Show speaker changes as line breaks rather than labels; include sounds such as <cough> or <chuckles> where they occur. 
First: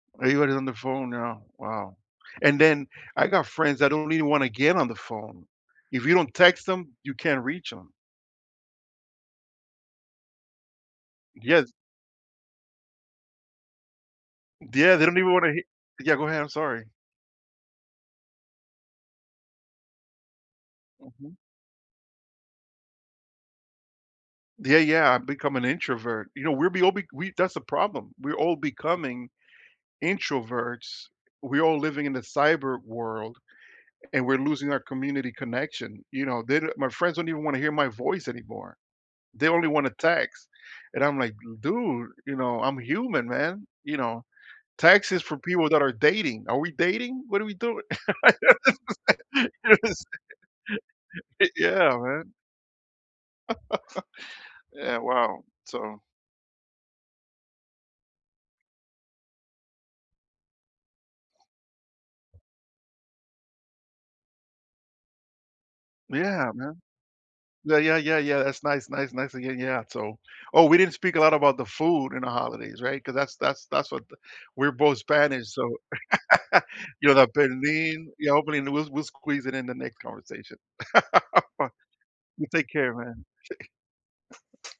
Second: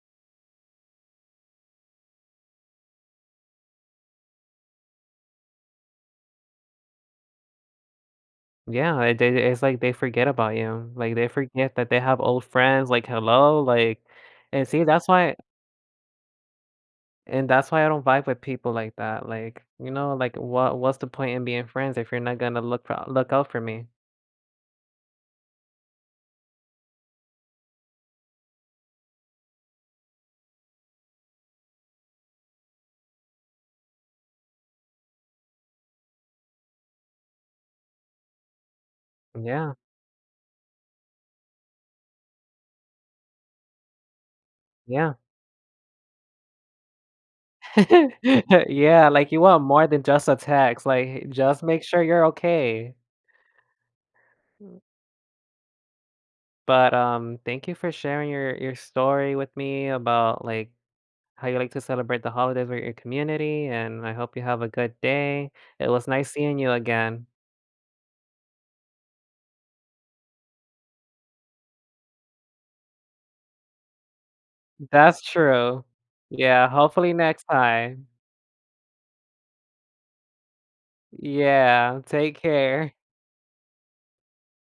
Are you even on the phone now, wow. And then I got friends that don't even wanna get on the phone. If you don't text them, you can't reach 'em.
Yeah, they they it's like they forget about you. Like, they
Yes.
forget that they have old friends like, "Hello?" Like and see
Yeah, they
that's
don't even
why
want to hit yeah, go ahead, I'm sorry.
and that's why I don't vibe with people like that. Like, you know, like, what what's the point
Mhm.
in being friends if you're not gonna look f look out for me?
Yeah yeah, I've become an introvert. You know, we're be al b we that's the problem. We're all becoming introverts. We're all living in the cyber world and we're losing our community connection. You know, the my friends don't even want to hear my voice anymore. They only
Yeah.
want to text and I'm like, "Dude, you know, I'm human, man. You know, text
Yeah.
is for people that are dating. Are we dating? What are we doing?"
<laughs> Yeah, like, you
<laughs>
want more than
Yes.
just a text, like, just make
Yeah,
sure you're
man.
okay.
<chuckles> Yeah, wow. So
But, um, thank you for sharing your your story with me about, like, how you like to celebrate the holidays with your community, and I hope you have a good day. It was nice
Yeah,
seeing you
man.
again.
Yeah, yeah, yeah, yeah, that's nice nice nice again yeah, so oh, we didn't speak a lot about the food in the holidays. Right? Cause that's that's that's what the we're both
That's
Spanish. So,
true. Yeah,
<laughs> yo
hopefully
te
next
perdí,
time.
hopefully, we'll we'll squeeze it in the next conversation. <laughs>
Yeah, take
You take
care.
care, man. <chuckles>